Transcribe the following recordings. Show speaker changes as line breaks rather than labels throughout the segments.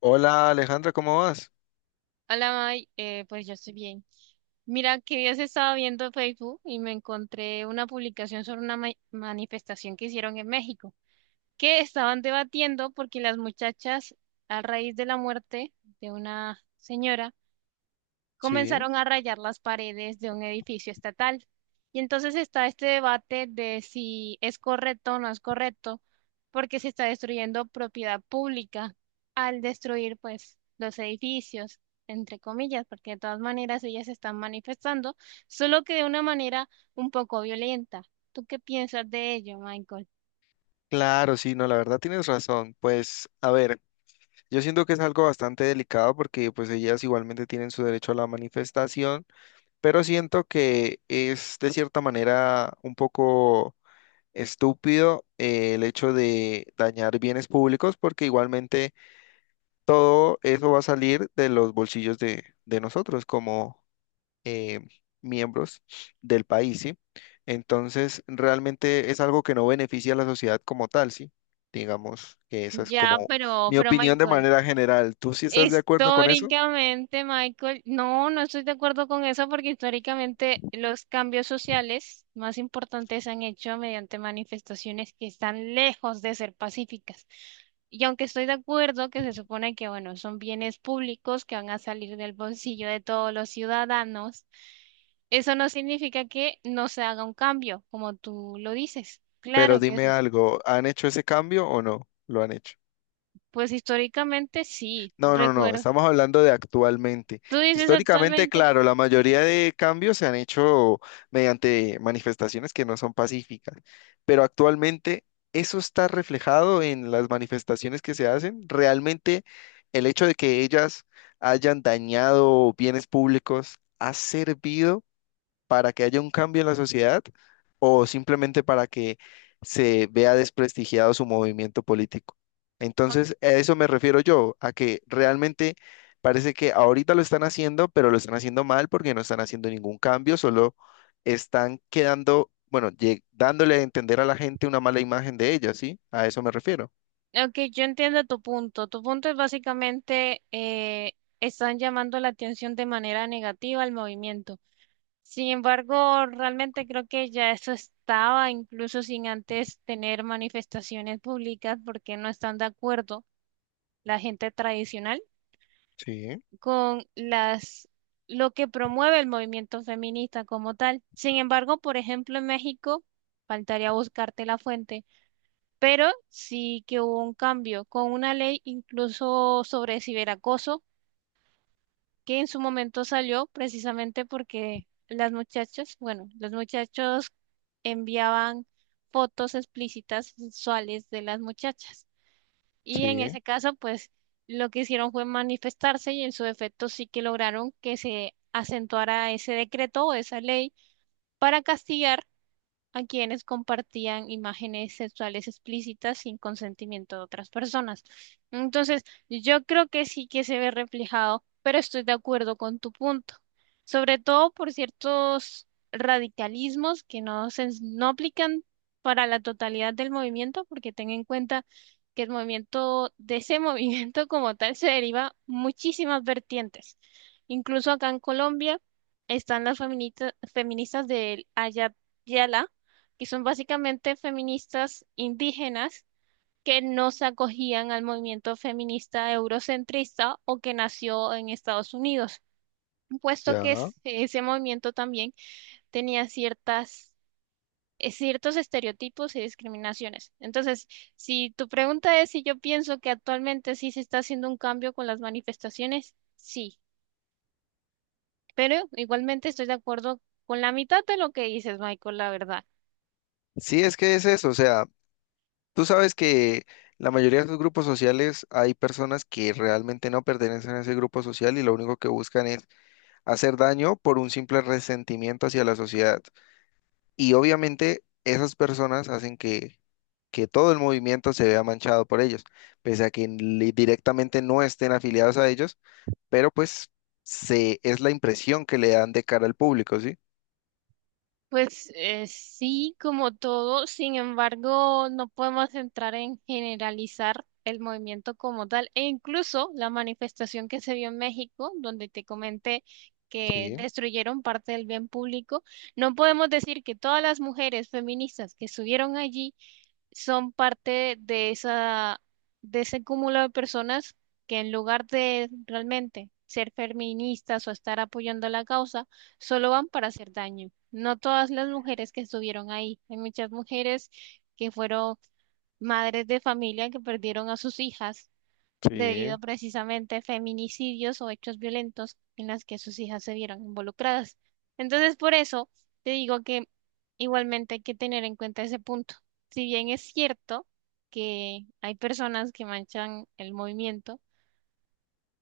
Hola, Alejandra, ¿cómo vas?
Hola, May. Pues yo estoy bien. Mira, que días estaba viendo Facebook y me encontré una publicación sobre una manifestación que hicieron en México, que estaban debatiendo porque las muchachas, a raíz de la muerte de una señora,
Sí,
comenzaron a rayar las paredes de un edificio estatal. Y entonces está este debate de si es correcto o no es correcto, porque se está destruyendo propiedad pública al destruir pues los edificios, entre comillas, porque de todas maneras ellas se están manifestando, solo que de una manera un poco violenta. ¿Tú qué piensas de ello, Michael?
claro, sí, no, la verdad tienes razón. Pues, a ver, yo siento que es algo bastante delicado porque pues ellas igualmente tienen su derecho a la manifestación, pero siento que es de cierta manera un poco estúpido, el hecho de dañar bienes públicos porque igualmente todo eso va a salir de los bolsillos de nosotros como eh, miembros del país, ¿sí? Entonces, realmente es algo que no beneficia a la sociedad como tal, ¿sí? Digamos que esa es
Ya,
como
pero,
mi
pero
opinión de
Michael.
manera general. ¿Tú sí estás de acuerdo con eso?
Históricamente, Michael, no estoy de acuerdo con eso porque históricamente los cambios sociales más importantes se han hecho mediante manifestaciones que están lejos de ser pacíficas. Y aunque estoy de acuerdo que se supone que, bueno, son bienes públicos que van a salir del bolsillo de todos los ciudadanos, eso no significa que no se haga un cambio, como tú lo dices.
Pero
Claro que es
dime
así.
algo, ¿han hecho ese cambio o no? ¿Lo han hecho?
Pues históricamente sí,
No, no, no,
recuerdo.
estamos hablando de actualmente.
¿Tú dices
Históricamente,
actualmente?
claro, la mayoría de cambios se han hecho mediante manifestaciones que no son pacíficas, pero actualmente eso está reflejado en las manifestaciones que se hacen. Realmente el hecho de que ellas hayan dañado bienes públicos ha servido para que haya un cambio en la sociedad o simplemente para que se vea desprestigiado su movimiento político. Entonces, a eso me refiero yo, a que realmente parece que ahorita lo están haciendo, pero lo están haciendo mal porque no están haciendo ningún cambio, solo están quedando, bueno, dándole a entender a la gente una mala imagen de ella, ¿sí? A eso me refiero.
Ok, yo entiendo tu punto. Tu punto es básicamente están llamando la atención de manera negativa al movimiento. Sin embargo, realmente creo que ya eso estaba, incluso sin antes tener manifestaciones públicas, porque no están de acuerdo la gente tradicional
Sí,
con las lo que promueve el movimiento feminista como tal. Sin embargo, por ejemplo, en México, faltaría buscarte la fuente pero sí que hubo un cambio con una ley incluso sobre ciberacoso que en su momento salió precisamente porque las muchachas, bueno, los muchachos enviaban fotos explícitas sexuales de las muchachas y en
sí,
ese caso pues lo que hicieron fue manifestarse y en su defecto sí que lograron que se acentuara ese decreto o esa ley para castigar a quienes compartían imágenes sexuales explícitas sin consentimiento de otras personas. Entonces, yo creo que sí que se ve reflejado, pero estoy de acuerdo con tu punto, sobre todo por ciertos radicalismos que no se no aplican para la totalidad del movimiento, porque ten en cuenta que el movimiento de ese movimiento como tal se deriva muchísimas vertientes. Incluso acá en Colombia están las feministas del Ayat y son básicamente feministas indígenas que no se acogían al movimiento feminista eurocentrista o que nació en Estados Unidos, puesto que
ya.
ese movimiento también tenía ciertas, ciertos estereotipos y discriminaciones. Entonces, si tu pregunta es si yo pienso que actualmente sí se está haciendo un cambio con las manifestaciones, sí, pero igualmente estoy de acuerdo con la mitad de lo que dices, Michael, la verdad.
Sí, es que es eso, o sea. Tú sabes que la mayoría de los grupos sociales hay personas que realmente no pertenecen a ese grupo social y lo único que buscan es hacer daño por un simple resentimiento hacia la sociedad. Y obviamente esas personas hacen que todo el movimiento se vea manchado por ellos, pese a que directamente no estén afiliados a ellos, pero pues se, es la impresión que le dan de cara al público, ¿sí?
Pues sí, como todo, sin embargo, no podemos entrar en generalizar el movimiento como tal, e incluso la manifestación que se vio en México, donde te comenté que
Sí,
destruyeron parte del bien público, no podemos decir que todas las mujeres feministas que estuvieron allí son parte de esa, de ese cúmulo de personas que en lugar de realmente ser feministas o estar apoyando la causa, solo van para hacer daño. No todas las mujeres que estuvieron ahí. Hay muchas mujeres que fueron madres de familia que perdieron a sus hijas debido
sí.
a precisamente a feminicidios o hechos violentos en las que sus hijas se vieron involucradas. Entonces, por eso te digo que igualmente hay que tener en cuenta ese punto. Si bien es cierto que hay personas que manchan el movimiento,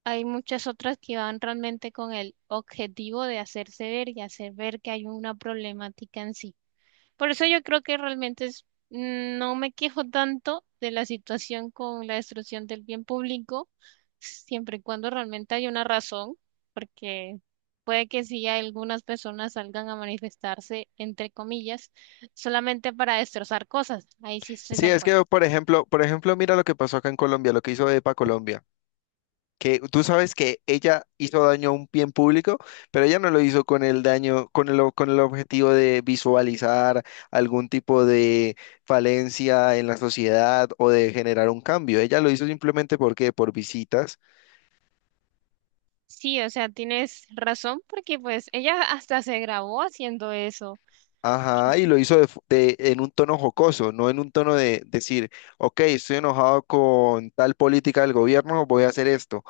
hay muchas otras que van realmente con el objetivo de hacerse ver y hacer ver que hay una problemática en sí. Por eso yo creo que realmente es, no me quejo tanto de la situación con la destrucción del bien público, siempre y cuando realmente hay una razón, porque puede que sí algunas personas salgan a manifestarse, entre comillas, solamente para destrozar cosas. Ahí sí estoy de
Sí, es
acuerdo.
que, por ejemplo, mira lo que pasó acá en Colombia, lo que hizo EPA Colombia. Que tú sabes que ella hizo daño a un bien público, pero ella no lo hizo con el daño, con el objetivo de visualizar algún tipo de falencia en la sociedad o de generar un cambio. Ella lo hizo simplemente porque por visitas.
Sí, o sea, tienes razón porque pues ella hasta se grabó haciendo eso.
Ajá, y lo hizo en un tono jocoso, no en un tono de decir, ok, estoy enojado con tal política del gobierno, voy a hacer esto,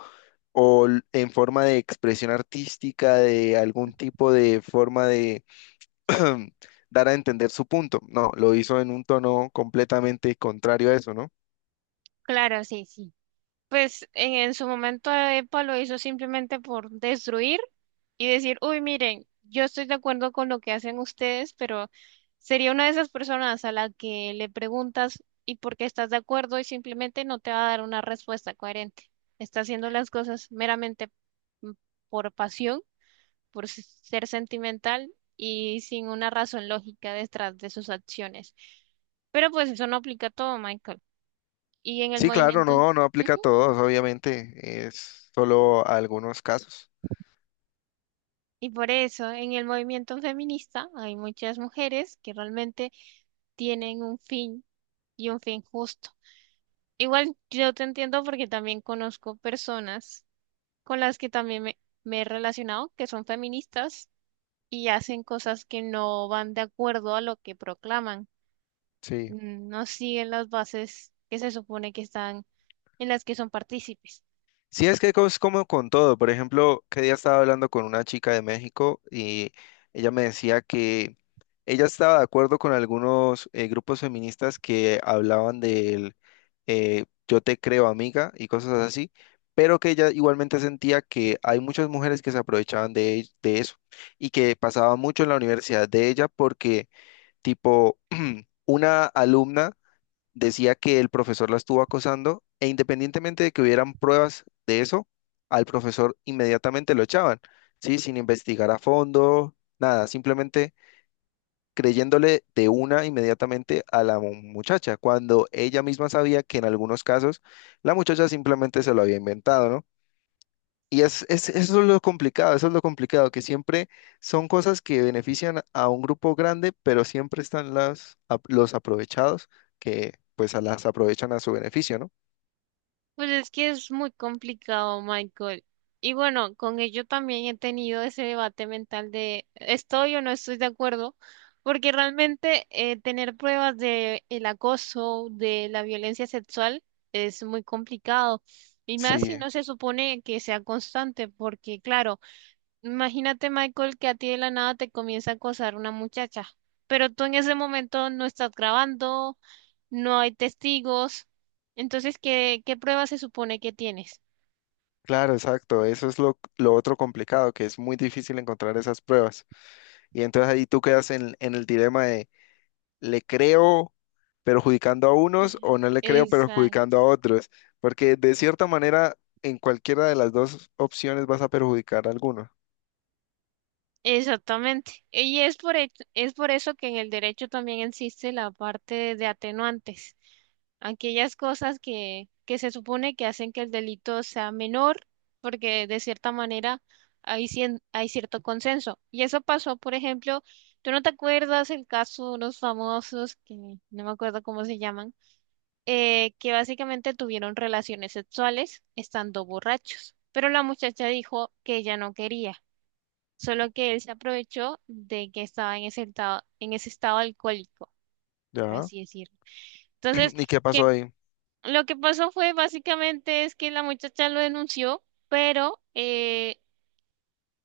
o en forma de expresión artística, de algún tipo de forma de dar a entender su punto. No, lo hizo en un tono completamente contrario a eso, ¿no?
Claro, sí, sí. Pues en su momento EPA lo hizo simplemente por destruir y decir, uy, miren, yo estoy de acuerdo con lo que hacen ustedes, pero sería una de esas personas a la que le preguntas y por qué estás de acuerdo y simplemente no te va a dar una respuesta coherente. Está haciendo las cosas meramente mm, por pasión, por ser sentimental y sin una razón lógica detrás de sus acciones. Pero pues eso no aplica a todo, Michael. Y en el
Sí, claro,
movimiento...
no, no aplica a todos, obviamente, es solo a algunos casos.
Y por eso en el movimiento feminista hay muchas mujeres que realmente tienen un fin y un fin justo. Igual yo te entiendo porque también conozco personas con las que también me he relacionado que son feministas y hacen cosas que no van de acuerdo a lo que proclaman.
Sí.
No siguen las bases que se supone que están en las que son partícipes.
Sí, es que es como con todo. Por ejemplo, que día estaba hablando con una chica de México y ella me decía que ella estaba de acuerdo con algunos grupos feministas que hablaban del yo te creo amiga y cosas así, pero que ella igualmente sentía que hay muchas mujeres que se aprovechaban de eso y que pasaba mucho en la universidad de ella porque tipo una alumna decía que el profesor la estuvo acosando e independientemente de que hubieran pruebas de eso, al profesor inmediatamente lo echaban, ¿sí? Sin investigar a fondo, nada, simplemente creyéndole de una inmediatamente a la muchacha, cuando ella misma sabía que en algunos casos la muchacha simplemente se lo había inventado, ¿no? Y eso es lo complicado, eso es lo complicado, que siempre son cosas que benefician a un grupo grande, pero siempre están los aprovechados que pues a las aprovechan a su beneficio, ¿no?
Pues es que es muy complicado, Michael. Y bueno, con ello también he tenido ese debate mental de estoy o no estoy de acuerdo, porque realmente tener pruebas de el acoso, de la violencia sexual, es muy complicado. Y más
Sí,
si no se supone que sea constante, porque claro, imagínate, Michael, que a ti de la nada te comienza a acosar una muchacha, pero tú en ese momento no estás grabando no hay testigos. Entonces, ¿qué prueba se supone que tienes?
claro, exacto. Eso es lo otro complicado, que es muy difícil encontrar esas pruebas. Y entonces ahí tú quedas en el dilema de, ¿le creo perjudicando a unos o no le creo
Exacto.
perjudicando a otros? Porque de cierta manera, en cualquiera de las dos opciones vas a perjudicar a alguno.
Exactamente. Y es por, es por eso que en el derecho también existe la parte de atenuantes, aquellas cosas que se supone que hacen que el delito sea menor, porque de cierta manera hay, hay cierto consenso. Y eso pasó, por ejemplo, ¿tú no te acuerdas el caso de unos famosos que no me acuerdo cómo se llaman? Eh, que básicamente tuvieron relaciones sexuales estando borrachos, pero la muchacha dijo que ella no quería, solo que él se aprovechó de que estaba en ese estado alcohólico, por
Ya.
así decirlo. Entonces,
¿Y qué
que
pasó ahí?
lo que pasó fue básicamente es que la muchacha lo denunció, pero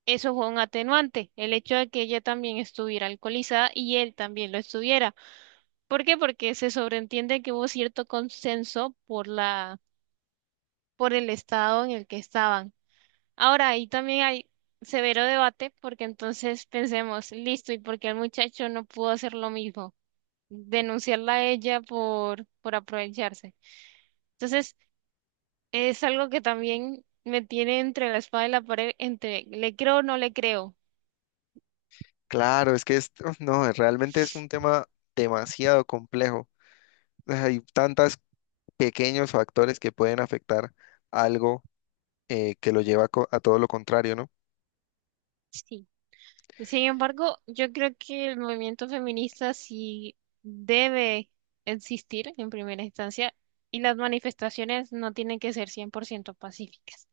eso fue un atenuante, el hecho de que ella también estuviera alcoholizada y él también lo estuviera. ¿Por qué? Porque se sobreentiende que hubo cierto consenso por la por el estado en el que estaban. Ahora, ahí también hay severo debate porque entonces pensemos, listo, ¿y por qué el muchacho no pudo hacer lo mismo? Denunciarla a ella por aprovecharse. Entonces, es algo que también me tiene entre la espada y la pared, entre le creo o no le creo.
Claro, es que esto, no, realmente es un tema demasiado complejo. Hay tantos pequeños factores que pueden afectar algo, que lo a todo lo contrario, ¿no?
Sí. Sin embargo, yo creo que el movimiento feminista sí debe existir en primera instancia y las manifestaciones no tienen que ser 100% pacíficas.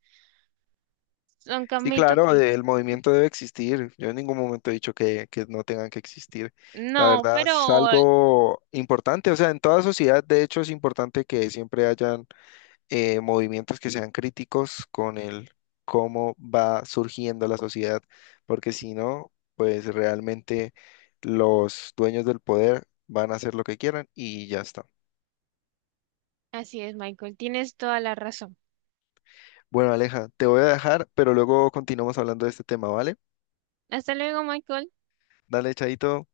Son
Sí,
Camito que...
claro, el movimiento debe existir. Yo en ningún momento he dicho que no tengan que existir. La
No,
verdad es
pero
algo importante. O sea, en toda sociedad, de hecho, es importante que siempre haya movimientos que sean críticos con el cómo va surgiendo la sociedad, porque si no, pues realmente los dueños del poder van a hacer lo que quieran y ya está.
así es, Michael. Tienes toda la razón.
Bueno, Aleja, te voy a dejar, pero luego continuamos hablando de este tema, ¿vale?
Hasta luego, Michael.
Dale, Chaito.